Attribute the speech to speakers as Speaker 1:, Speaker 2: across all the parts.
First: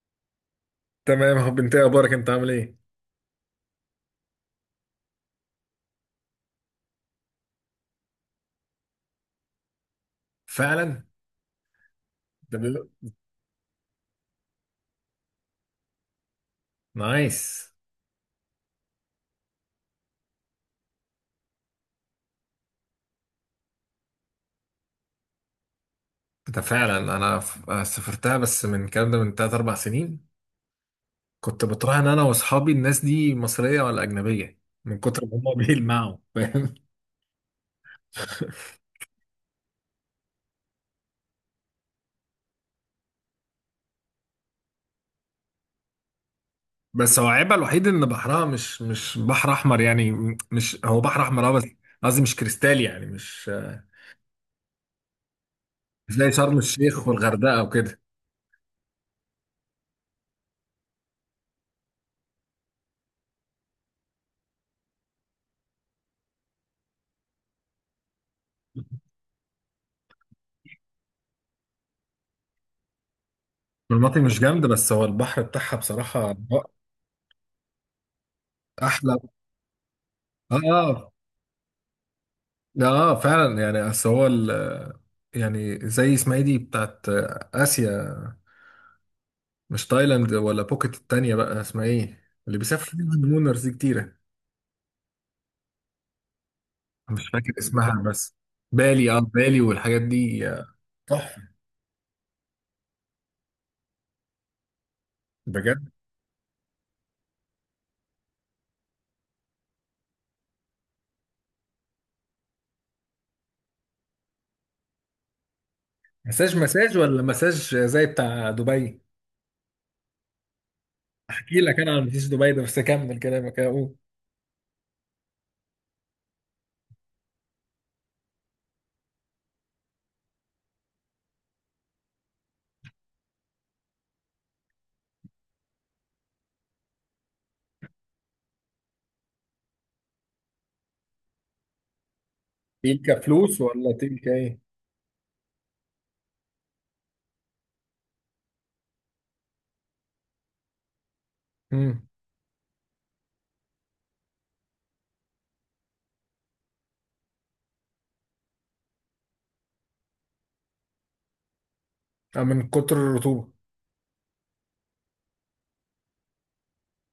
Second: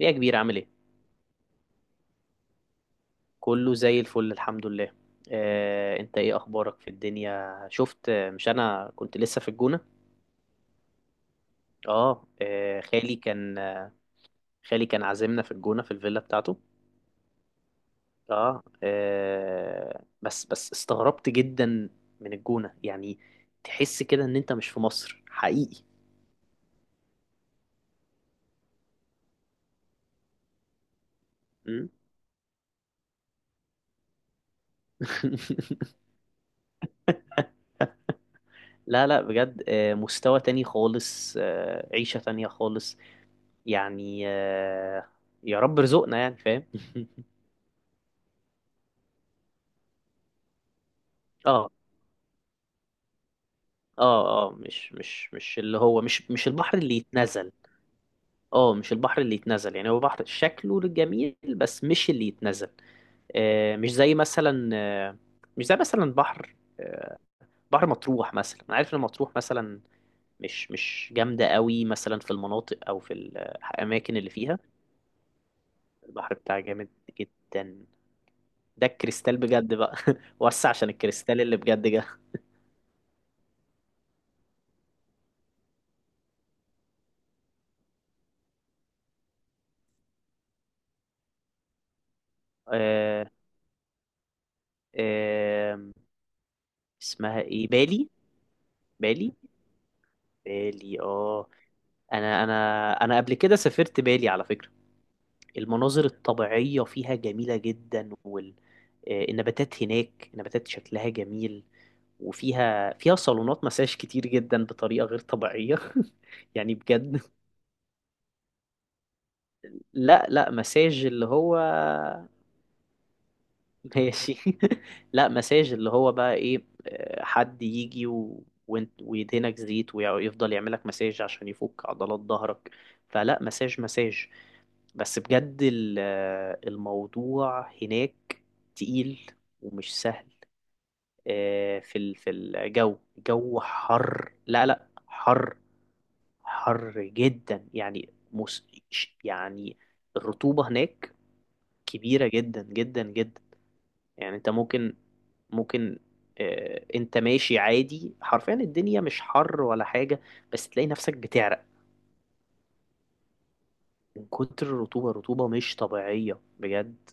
Speaker 1: ايه يا كبير، عامل ايه؟
Speaker 2: تمام يا حب، انت ايه اخبارك؟ انت عامل ايه؟
Speaker 1: كله زي الفل، الحمد لله. انت ايه اخبارك في الدنيا؟ شفت، مش انا كنت لسه في الجونة.
Speaker 2: فعلا.
Speaker 1: اه
Speaker 2: ده
Speaker 1: آه،
Speaker 2: بيقول.
Speaker 1: خالي كان عازمنا في الجونة في الفيلا بتاعته.
Speaker 2: نايس.
Speaker 1: اه، بس استغربت جدا من الجونة يعني، تحس كده ان انت مش في مصر حقيقي.
Speaker 2: ده فعلا انا سافرتها بس من الكلام ده من 3 4 سنين. كنت
Speaker 1: م؟
Speaker 2: بتراهن انا واصحابي الناس دي مصريه ولا اجنبيه، من كتر ما هم بيلمعوا، فاهم؟
Speaker 1: لا، لا، بجد، مستوى تاني خالص، عيشة تانية خالص. يعني، يا رب رزقنا يعني، فاهم؟
Speaker 2: بس هو عيبها الوحيد ان بحرها مش بحر احمر يعني. مش هو بحر احمر، اه، بس
Speaker 1: اه،
Speaker 2: قصدي مش كريستالي يعني، مش
Speaker 1: اه، اه، مش اللي هو
Speaker 2: مش
Speaker 1: مش
Speaker 2: زي
Speaker 1: مش
Speaker 2: شرم
Speaker 1: البحر اللي
Speaker 2: الشيخ
Speaker 1: يتنزل.
Speaker 2: والغردقه وكده.
Speaker 1: اه، مش البحر اللي يتنزل، يعني هو بحر شكله جميل بس مش اللي يتنزل. آه مش زي مثلا آه مش زي مثلا بحر مطروح مثلا. انا عارف ان مطروح مثلا مش جامده قوي مثلا في المناطق او في الاماكن
Speaker 2: المناطق
Speaker 1: اللي
Speaker 2: مش
Speaker 1: فيها.
Speaker 2: جامده، بس هو البحر بتاعها بصراحه
Speaker 1: البحر بتاعها جامد جدا، ده
Speaker 2: احلى.
Speaker 1: الكريستال بجد بقى. وسع عشان
Speaker 2: اه.
Speaker 1: الكريستال اللي بجد جه.
Speaker 2: ده اه فعلا، يعني اصل هو يعني زي اسمها ايه دي بتاعت اسيا؟ مش تايلاند ولا بوكيت، التانية بقى اسمها ايه، اللي بيسافر فيها
Speaker 1: آه
Speaker 2: الهانيمونرز دي كتيرة؟
Speaker 1: آه
Speaker 2: مش
Speaker 1: اسمها
Speaker 2: فاكر
Speaker 1: ايه،
Speaker 2: اسمها،
Speaker 1: بالي؟
Speaker 2: بس بالي، اه
Speaker 1: بالي،
Speaker 2: بالي، والحاجات دي.
Speaker 1: بالي، اه.
Speaker 2: تحفة.
Speaker 1: انا انا انا قبل كده سافرت بالي على فكرة.
Speaker 2: بجد؟
Speaker 1: المناظر الطبيعية فيها جميلة جدا والنباتات هناك نباتات شكلها جميل. وفيها صالونات مساج كتير جدا بطريقة غير طبيعية.
Speaker 2: مساج
Speaker 1: يعني
Speaker 2: مساج،
Speaker 1: بجد.
Speaker 2: ولا مساج زي بتاع دبي؟
Speaker 1: لا، لا، مساج اللي هو.
Speaker 2: احكي لك انا عن مساج دبي ده، بس اكمل كلامك اهو.
Speaker 1: ماشي. لا، مساج اللي هو بقى ايه، حد يجي و... وانت ويدهنك زيت ويفضل يعملك مساج عشان يفك عضلات ظهرك. فلا مساج مساج، بس بجد الموضوع هناك تقيل ومش سهل. في الجو.
Speaker 2: تلك فلوس
Speaker 1: جو
Speaker 2: ولا تلك
Speaker 1: حر،
Speaker 2: ايه؟
Speaker 1: لا، لا، حر، حر جدا، يعني الرطوبة هناك
Speaker 2: امم
Speaker 1: كبيرة جدا جدا جدا. يعني انت ممكن، انت ماشي عادي، حرفيا الدنيا مش حر ولا حاجة بس تلاقي نفسك بتعرق
Speaker 2: من كتر الرطوبة.
Speaker 1: من كتر الرطوبة. الرطوبة مش طبيعية بجد.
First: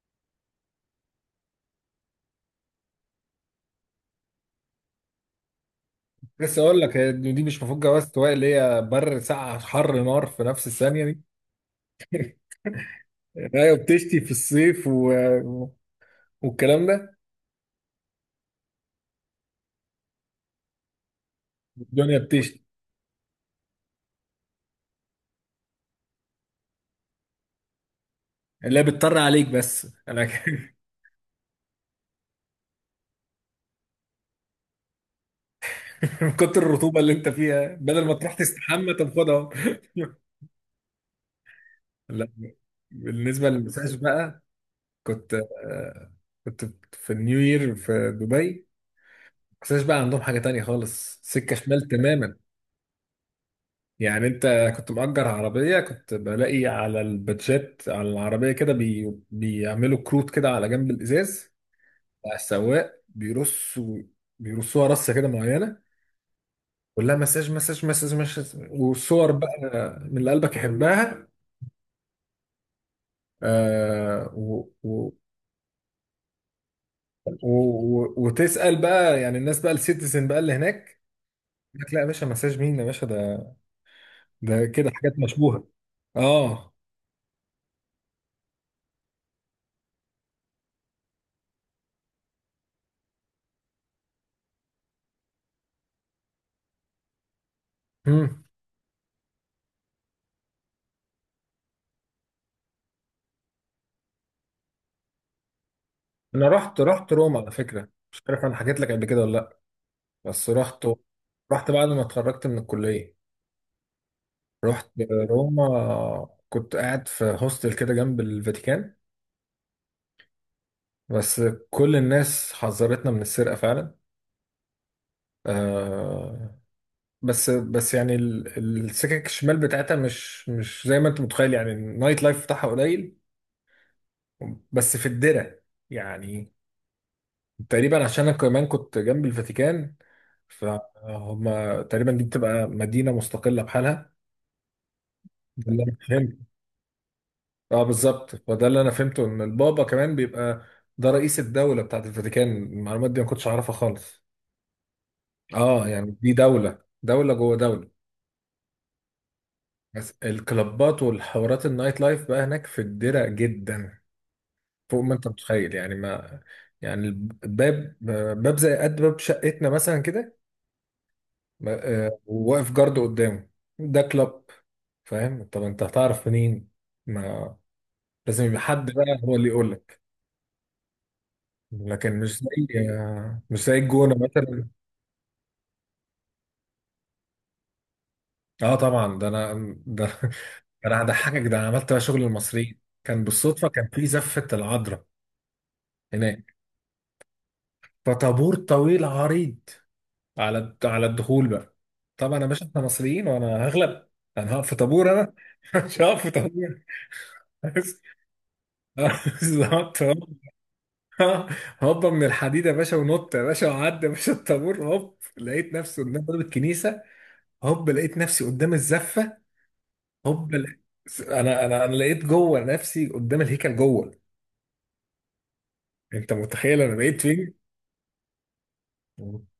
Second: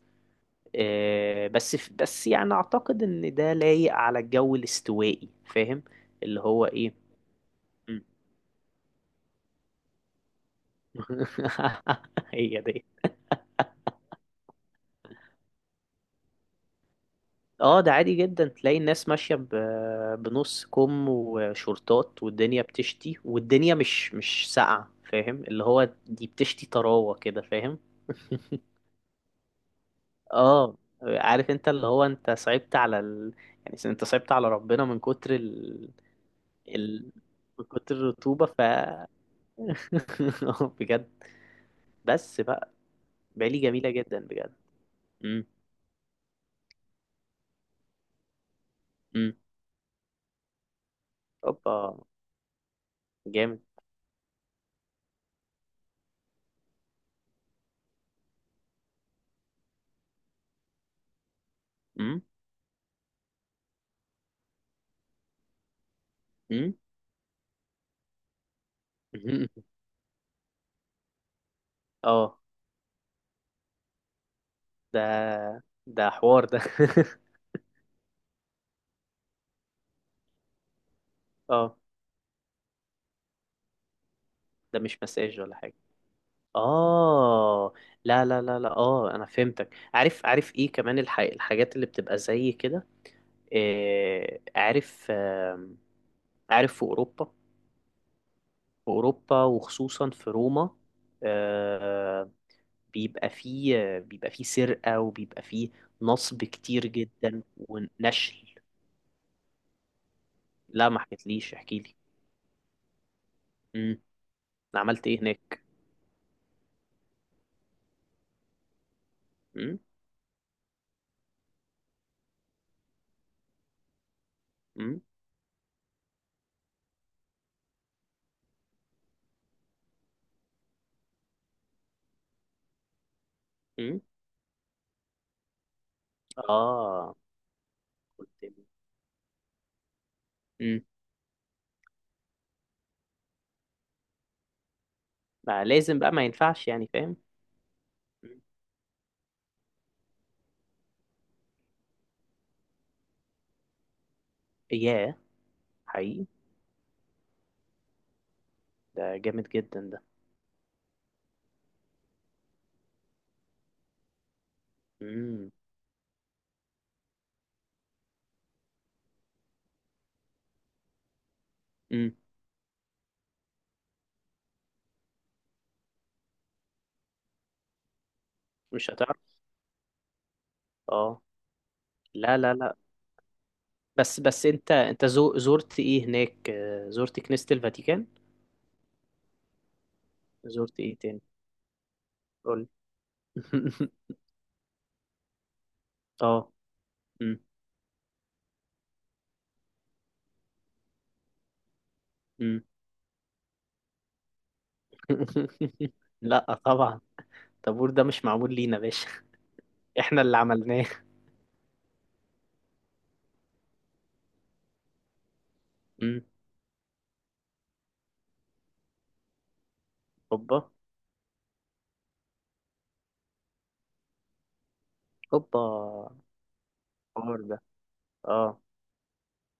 Speaker 1: بس يعني اعتقد ان ده لايق على الجو الاستوائي، فاهم؟ اللي
Speaker 2: لسه
Speaker 1: هو
Speaker 2: اقول
Speaker 1: ايه.
Speaker 2: لك، هي دي مش مفروض
Speaker 1: مم.
Speaker 2: جواز سواق، اللي هي بر ساقعة حر نار في نفس الثانية دي.
Speaker 1: هي دي.
Speaker 2: ايوه، بتشتي في الصيف والكلام ده.
Speaker 1: اه، ده عادي جدا، تلاقي الناس ماشية بنص كم
Speaker 2: الدنيا
Speaker 1: وشورتات والدنيا
Speaker 2: بتشتي،
Speaker 1: بتشتي والدنيا مش ساقعة، فاهم؟ اللي هو دي بتشتي طراوة كده، فاهم؟
Speaker 2: لا بتطر عليك بس انا
Speaker 1: اه، عارف انت اللي هو انت صعبت على. يعني انت صعبت على ربنا من كتر.
Speaker 2: من كتر الرطوبه
Speaker 1: ال...
Speaker 2: اللي انت
Speaker 1: من
Speaker 2: فيها،
Speaker 1: كتر
Speaker 2: بدل ما تروح
Speaker 1: الرطوبة.
Speaker 2: تستحمى طب خدها اهو.
Speaker 1: بجد.
Speaker 2: لا،
Speaker 1: بس بقى
Speaker 2: بالنسبه
Speaker 1: بالي جميلة
Speaker 2: للمساج
Speaker 1: جدا
Speaker 2: بقى،
Speaker 1: بجد.
Speaker 2: كنت،
Speaker 1: مم.
Speaker 2: آه، كنت في النيو يير في دبي.
Speaker 1: مم.
Speaker 2: المساج بقى عندهم حاجه تانية خالص، سكه شمال
Speaker 1: اوبا،
Speaker 2: تماما.
Speaker 1: جامد.
Speaker 2: يعني انت كنت مأجر عربيه، كنت بلاقي على البادجات على العربيه كده بيعملوا كروت كده على جنب الازاز.
Speaker 1: مم.
Speaker 2: بقى السواق بيرص، بيرصوها رصه كده معينه.
Speaker 1: مم.
Speaker 2: كلها مساج مساج مساج مساج وصور
Speaker 1: مم.
Speaker 2: بقى، من اللي قلبك يحبها.
Speaker 1: اه.
Speaker 2: آه و
Speaker 1: ده
Speaker 2: و
Speaker 1: ده حوار ده.
Speaker 2: و وتسأل بقى يعني الناس بقى، السيتيزن بقى اللي هناك،
Speaker 1: اه،
Speaker 2: يقول لك لا يا باشا، مساج مين يا باشا؟ ده ده
Speaker 1: ده
Speaker 2: كده
Speaker 1: مش
Speaker 2: حاجات
Speaker 1: مساج ولا
Speaker 2: مشبوهه.
Speaker 1: حاجة.
Speaker 2: اه.
Speaker 1: اه. لا، لا، لا، لا، اه، انا فهمتك. عارف، عارف ايه كمان الحاجات اللي بتبقى زي كده. عارف، عارف. في اوروبا،
Speaker 2: مم.
Speaker 1: في اوروبا وخصوصا في روما، آه، بيبقى فيه سرقة وبيبقى فيه نصب
Speaker 2: انا رحت،
Speaker 1: كتير
Speaker 2: رحت روما
Speaker 1: جدا
Speaker 2: على فكره، مش عارف
Speaker 1: ونشل.
Speaker 2: انا حكيت لك قبل كده ولا لا، بس رحت،
Speaker 1: لا، ما حكيتليش،
Speaker 2: رحت
Speaker 1: احكي
Speaker 2: بعد
Speaker 1: لي.
Speaker 2: ما اتخرجت من الكليه.
Speaker 1: امم.
Speaker 2: رحت
Speaker 1: عملت ايه هناك؟
Speaker 2: روما، كنت قاعد في هوستل كده جنب الفاتيكان.
Speaker 1: امم.
Speaker 2: بس كل الناس حذرتنا من السرقة فعلا.
Speaker 1: امم.
Speaker 2: آه، بس يعني السكك الشمال بتاعتها مش مش زي ما انت متخيل، يعني النايت لايف بتاعها قليل،
Speaker 1: امم.
Speaker 2: بس في الدرة. يعني
Speaker 1: اه،
Speaker 2: تقريبا، عشان
Speaker 1: قلت
Speaker 2: انا
Speaker 1: لي.
Speaker 2: كمان كنت جنب الفاتيكان، فهم.
Speaker 1: امم.
Speaker 2: تقريبا دي بتبقى مدينة مستقلة بحالها.
Speaker 1: ما
Speaker 2: ده اللي انا
Speaker 1: لازم بقى، ما
Speaker 2: فهمته،
Speaker 1: ينفعش يعني، فاهم؟
Speaker 2: اه بالظبط،
Speaker 1: مم.
Speaker 2: فده اللي انا فهمته، ان البابا كمان بيبقى ده رئيس الدولة بتاعت الفاتيكان. المعلومات دي ما كنتش اعرفها خالص.
Speaker 1: ياه،
Speaker 2: اه يعني
Speaker 1: حقيقي،
Speaker 2: دي دولة، دولة جوه دولة.
Speaker 1: ده جامد جدا ده.
Speaker 2: بس الكلابات والحوارات النايت لايف بقى هناك في الدرة جدا، فوق ما انت
Speaker 1: امم.
Speaker 2: متخيل، يعني ما، يعني الباب، باب زي قد باب شقتنا مثلا كده،
Speaker 1: امم.
Speaker 2: وواقف جارد قدامه، ده كلاب. فاهم؟ طب انت هتعرف منين؟ ما لازم يبقى
Speaker 1: مش
Speaker 2: حد
Speaker 1: هتعرف.
Speaker 2: بقى هو اللي يقول لك.
Speaker 1: اه.
Speaker 2: لكن
Speaker 1: لا،
Speaker 2: مش
Speaker 1: لا، لا،
Speaker 2: زي، مش زي الجونة
Speaker 1: بس
Speaker 2: مثلا.
Speaker 1: انت زرت ايه هناك؟ زرت كنيسة الفاتيكان.
Speaker 2: اه طبعا ده انا، ده
Speaker 1: زرت ايه
Speaker 2: انا
Speaker 1: تاني؟
Speaker 2: هضحكك، ده انا عملت بقى شغل
Speaker 1: قول.
Speaker 2: المصريين. كان بالصدفة، كان في زفة العذراء
Speaker 1: اه.
Speaker 2: هناك،
Speaker 1: امم.
Speaker 2: فطابور طويل عريض على على الدخول بقى. طبعا يا
Speaker 1: امم.
Speaker 2: باشا احنا مصريين وانا هغلب، انا هقف في طابور؟ انا مش هقف في
Speaker 1: لا،
Speaker 2: طابور.
Speaker 1: طبعا الطابور ده مش معمول لينا يا باشا.
Speaker 2: بالظبط.
Speaker 1: احنا اللي
Speaker 2: هوب،
Speaker 1: عملناه.
Speaker 2: هوبا من الحديد يا باشا، ونط يا باشا، وعدي يا باشا الطابور. هوب، لقيت نفسي قدام
Speaker 1: مم.
Speaker 2: باب الكنيسه. هوب لقيت نفسي قدام الزفه. هوب
Speaker 1: هوبا،
Speaker 2: لقيت- انا لقيت جوه، نفسي قدام الهيكل جوه.
Speaker 1: هوبا.
Speaker 2: انت متخيل انا بقيت
Speaker 1: الحوار
Speaker 2: فين؟
Speaker 1: ده. اه،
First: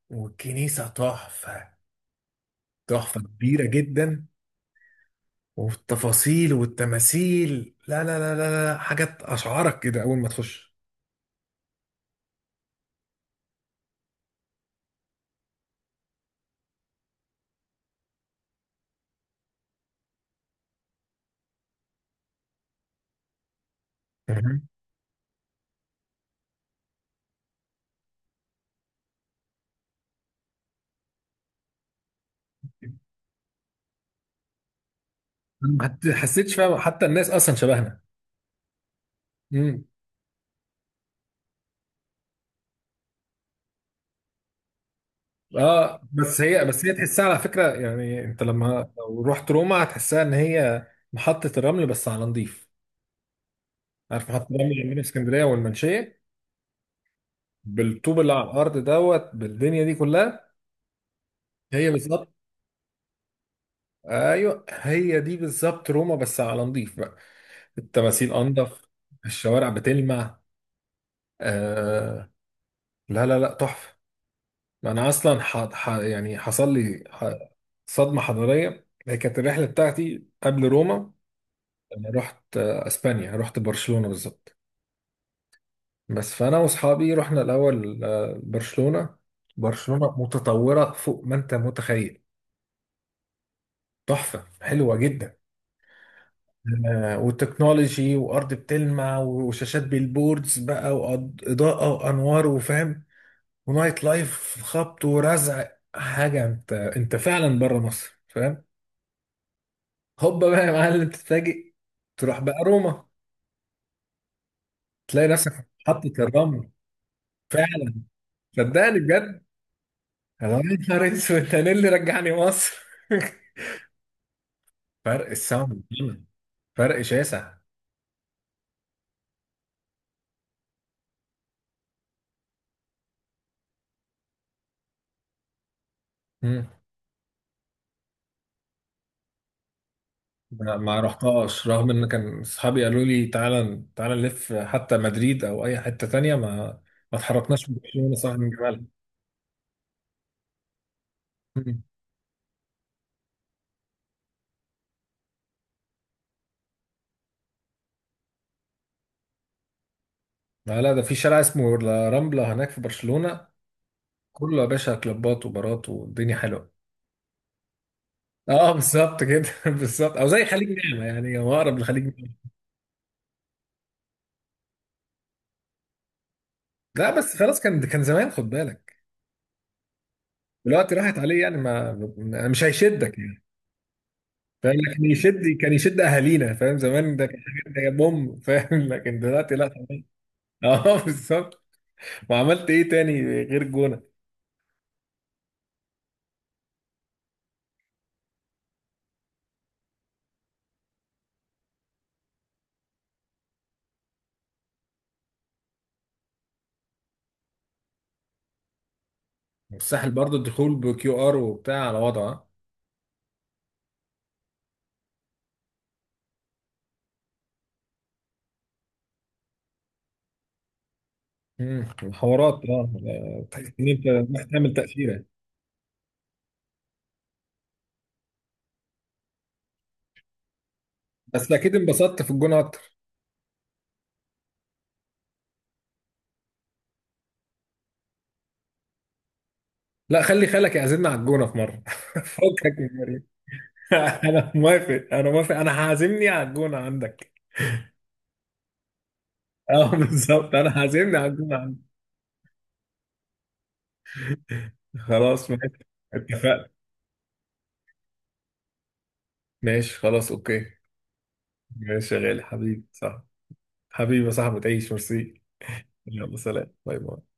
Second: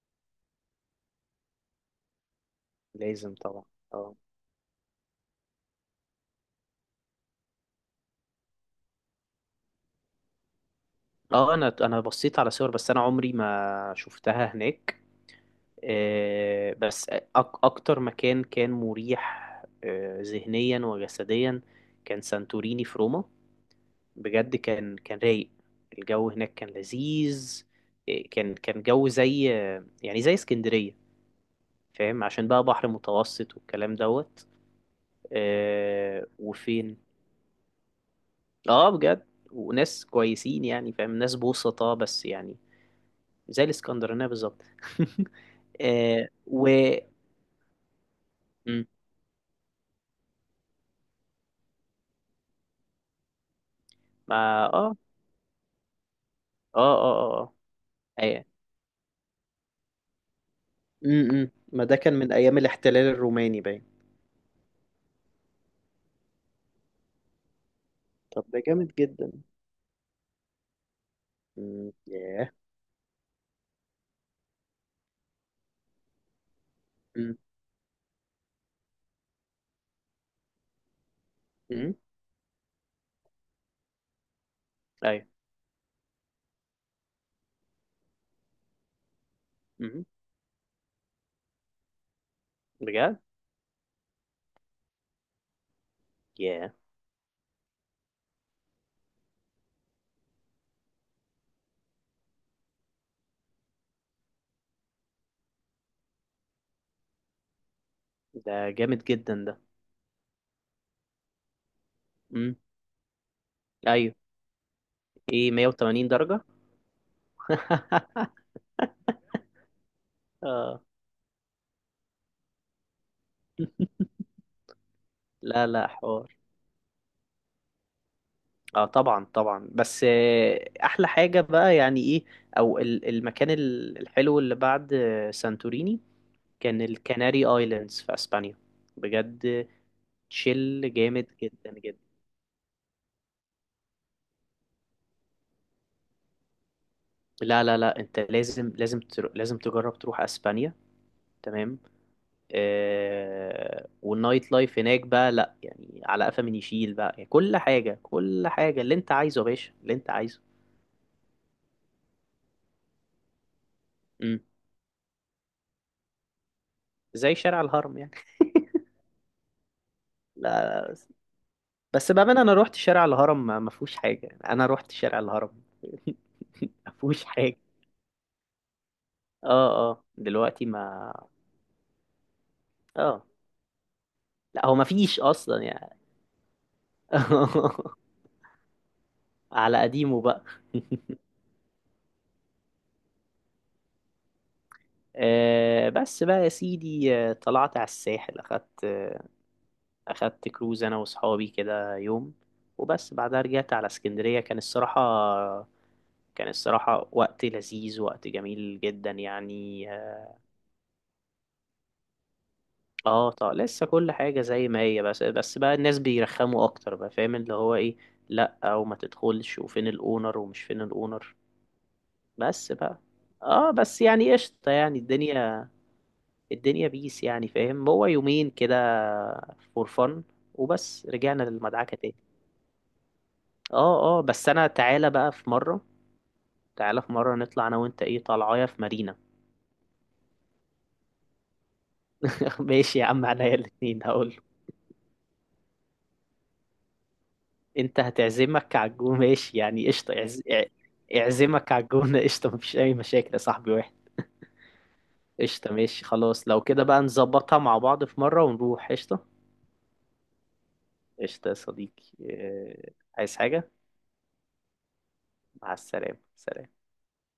Speaker 2: والكنيسه تحفه، تحفه
Speaker 1: لازم طبعا.
Speaker 2: كبيره
Speaker 1: اه،
Speaker 2: جدا. والتفاصيل والتماثيل، لا لا لا لا لا، حاجات اشعرك كده اول ما تخش.
Speaker 1: اه. انا بصيت على صور بس انا عمري ما شفتها هناك. آه بس أك اكتر مكان كان مريح، ذهنيا وجسديا، كان سانتوريني في روما. بجد،
Speaker 2: مهم.
Speaker 1: كان رايق. الجو هناك كان لذيذ، كان جو زي، يعني زي اسكندرية، فاهم، عشان بقى بحر متوسط والكلام دوت.
Speaker 2: ما حت- حسيتش فيها،
Speaker 1: وفين؟
Speaker 2: حتى الناس اصلا شبهنا.
Speaker 1: اه، بجد
Speaker 2: امم.
Speaker 1: وناس كويسين يعني فاهم، ناس بوسطاء بس يعني، زي الاسكندرانية بالظبط.
Speaker 2: اه
Speaker 1: آه
Speaker 2: بس هي،
Speaker 1: و
Speaker 2: بس هي تحسها على فكره، يعني انت
Speaker 1: م.
Speaker 2: لما لو رحت روما هتحسها ان هي محطه الرمل، بس على نضيف. عارف محطه
Speaker 1: ما،
Speaker 2: الرمل اللي
Speaker 1: اه،
Speaker 2: عندنا في اسكندريه والمنشيه،
Speaker 1: اه، اه، اه، اه.
Speaker 2: بالطوب اللي على
Speaker 1: أي-
Speaker 2: الارض دوت، بالدنيا دي كلها.
Speaker 1: م. ما
Speaker 2: هي
Speaker 1: ده كان من
Speaker 2: بالظبط،
Speaker 1: ايام الاحتلال الروماني باين.
Speaker 2: ايوه هي دي بالظبط، روما بس على نضيف بقى. التماثيل
Speaker 1: طب ده
Speaker 2: انضف،
Speaker 1: جامد جدا.
Speaker 2: الشوارع بتلمع.
Speaker 1: م.
Speaker 2: آه.
Speaker 1: ياه.
Speaker 2: لا لا لا، تحفة. ما انا اصلا يعني حصل لي
Speaker 1: م.
Speaker 2: صدمة حضارية. هي كانت الرحلة بتاعتي قبل روما،
Speaker 1: م.
Speaker 2: انا رحت، اسبانيا، رحت برشلونة بالظبط.
Speaker 1: ايوه.
Speaker 2: بس فانا واصحابي رحنا الاول، برشلونة.
Speaker 1: م.
Speaker 2: برشلونة متطورة فوق ما انت متخيل،
Speaker 1: بجد.
Speaker 2: تحفة، حلوة جدا.
Speaker 1: ياه،
Speaker 2: والتكنولوجي، وارض بتلمع، وشاشات بالبوردز بقى، واضاءة وانوار، وفاهم، ونايت لايف خبط ورزع، حاجه انت فعلا بره مصر،
Speaker 1: ده
Speaker 2: فاهم؟
Speaker 1: جامد جدا ده.
Speaker 2: هوبا بقى يا معلم، تتفاجئ، تروح
Speaker 1: م.
Speaker 2: بقى روما،
Speaker 1: ايوه.
Speaker 2: تلاقي
Speaker 1: ايه؟
Speaker 2: نفسك في
Speaker 1: 180
Speaker 2: محطه
Speaker 1: درجة.
Speaker 2: الرمل. فعلا، صدقني بجد، انا يا
Speaker 1: اه.
Speaker 2: نهار اسود، انا اللي رجعني مصر. فرق
Speaker 1: لا،
Speaker 2: السما،
Speaker 1: لا، حوار.
Speaker 2: فرق شاسع.
Speaker 1: اه، طبعا، طبعا. بس احلى حاجة بقى يعني ايه، او المكان الحلو اللي بعد سانتوريني،
Speaker 2: مم.
Speaker 1: كان الكناري ايلاندز في اسبانيا. بجد،
Speaker 2: ما
Speaker 1: تشيل
Speaker 2: ما
Speaker 1: جامد
Speaker 2: رحتهاش،
Speaker 1: جدا
Speaker 2: رغم
Speaker 1: جدا.
Speaker 2: ان كان اصحابي قالوا لي تعالى تعالى نلف حتى مدريد او اي حته تانية، ما ما
Speaker 1: لا،
Speaker 2: اتحركناش من
Speaker 1: لا، لا،
Speaker 2: برشلونه،
Speaker 1: انت
Speaker 2: صح، من
Speaker 1: لازم،
Speaker 2: جمالها.
Speaker 1: لازم تجرب تروح اسبانيا. تمام. والنايت لايف هناك بقى لا يعني، على قفا من يشيل بقى، يعني كل حاجة، كل حاجة اللي انت عايزه يا باشا، اللي انت عايزه.
Speaker 2: لا لا، ده في شارع اسمه لا رامبلا هناك في برشلونة،
Speaker 1: امم.
Speaker 2: كله يا باشا كلوبات وبارات، والدنيا حلوة.
Speaker 1: زي شارع الهرم يعني.
Speaker 2: اه بالظبط كده، بالظبط، او زي خليج
Speaker 1: لا،
Speaker 2: نعمة، يعني هو اقرب لخليج
Speaker 1: بس بأمانة
Speaker 2: نعمة.
Speaker 1: أنا روحت شارع الهرم، ما فيهوش حاجة يعني، أنا روحت شارع الهرم. ما
Speaker 2: لا
Speaker 1: فيهوش
Speaker 2: بس
Speaker 1: حاجة.
Speaker 2: خلاص، كان كان زمان، خد بالك،
Speaker 1: اه، اه، دلوقتي ما،
Speaker 2: دلوقتي راحت عليه يعني، ما مش هيشدك
Speaker 1: اه،
Speaker 2: يعني.
Speaker 1: لا
Speaker 2: فاهم؟
Speaker 1: هو ما
Speaker 2: لكن
Speaker 1: فيش
Speaker 2: يشد،
Speaker 1: أصلا
Speaker 2: كان
Speaker 1: يعني.
Speaker 2: يشد اهالينا، فاهم؟ زمان ده كان حاجات، ده بوم، فاهم؟ لكن دلوقتي لا،
Speaker 1: على
Speaker 2: خلاص.
Speaker 1: قديمه بقى.
Speaker 2: اه بالظبط. وعملت ايه تاني غير الجونة؟
Speaker 1: بس بقى يا سيدي، طلعت على الساحل، أخدت كروز أنا وأصحابي كده يوم، وبس بعدها رجعت على اسكندرية. كان الصراحة وقت لذيذ، وقت جميل جدا يعني.
Speaker 2: الساحل برضو الدخول بكيو ار وبتاع على وضعه آه.
Speaker 1: اه، طب لسه كل حاجة زي ما هي، بس بقى الناس بيرخموا اكتر بقى، فاهم اللي هو ايه. لا، او ما تدخلش، وفين الاونر ومش فين الاونر.
Speaker 2: مم. الحوارات،
Speaker 1: بس
Speaker 2: اه،
Speaker 1: بقى.
Speaker 2: تحس
Speaker 1: اه،
Speaker 2: ان
Speaker 1: بس
Speaker 2: انت
Speaker 1: يعني
Speaker 2: رايح
Speaker 1: قشطة،
Speaker 2: تعمل
Speaker 1: يعني
Speaker 2: تأثيرة.
Speaker 1: الدنيا بيس يعني، فاهم، هو يومين كده، فور فن، وبس رجعنا
Speaker 2: بس اكيد
Speaker 1: للمدعكة تاني.
Speaker 2: انبسطت في الجون اكتر.
Speaker 1: اه، اه، بس انا تعالى بقى في مرة، تعالى في مرة نطلع انا وانت، ايه طالعايا في مارينا.
Speaker 2: لا، خلي خالك يعزمنا على الجونة في مرة، فكك من
Speaker 1: ماشي يا
Speaker 2: المريخ.
Speaker 1: عم، عليا الاتنين هقول.
Speaker 2: انا موافق، انا موافق، انا هعزمني على الجونة عندك.
Speaker 1: انت هتعزمك على الجو ماشي، يعني
Speaker 2: اه
Speaker 1: قشطة،
Speaker 2: بالظبط، انا هعزمني على الجونة
Speaker 1: اعزمك
Speaker 2: عندك.
Speaker 1: على الجونة. قشطة، مفيش أي مشاكل يا صاحبي واحد.
Speaker 2: خلاص
Speaker 1: قشطة،
Speaker 2: ماشي،
Speaker 1: ماشي خلاص، لو
Speaker 2: اتفقنا.
Speaker 1: كده بقى نظبطها مع بعض في مرة ونروح، قشطة.
Speaker 2: ماشي خلاص، اوكي.
Speaker 1: قشطة يا صديقي.
Speaker 2: ماشي يا غالي، حبيبي،
Speaker 1: آه،
Speaker 2: صح.
Speaker 1: عايز حاجة؟
Speaker 2: حبيبي يا صاحبي، تعيش، ميرسي.
Speaker 1: مع السلامة،
Speaker 2: يلا سلام،
Speaker 1: سلام.
Speaker 2: باي باي.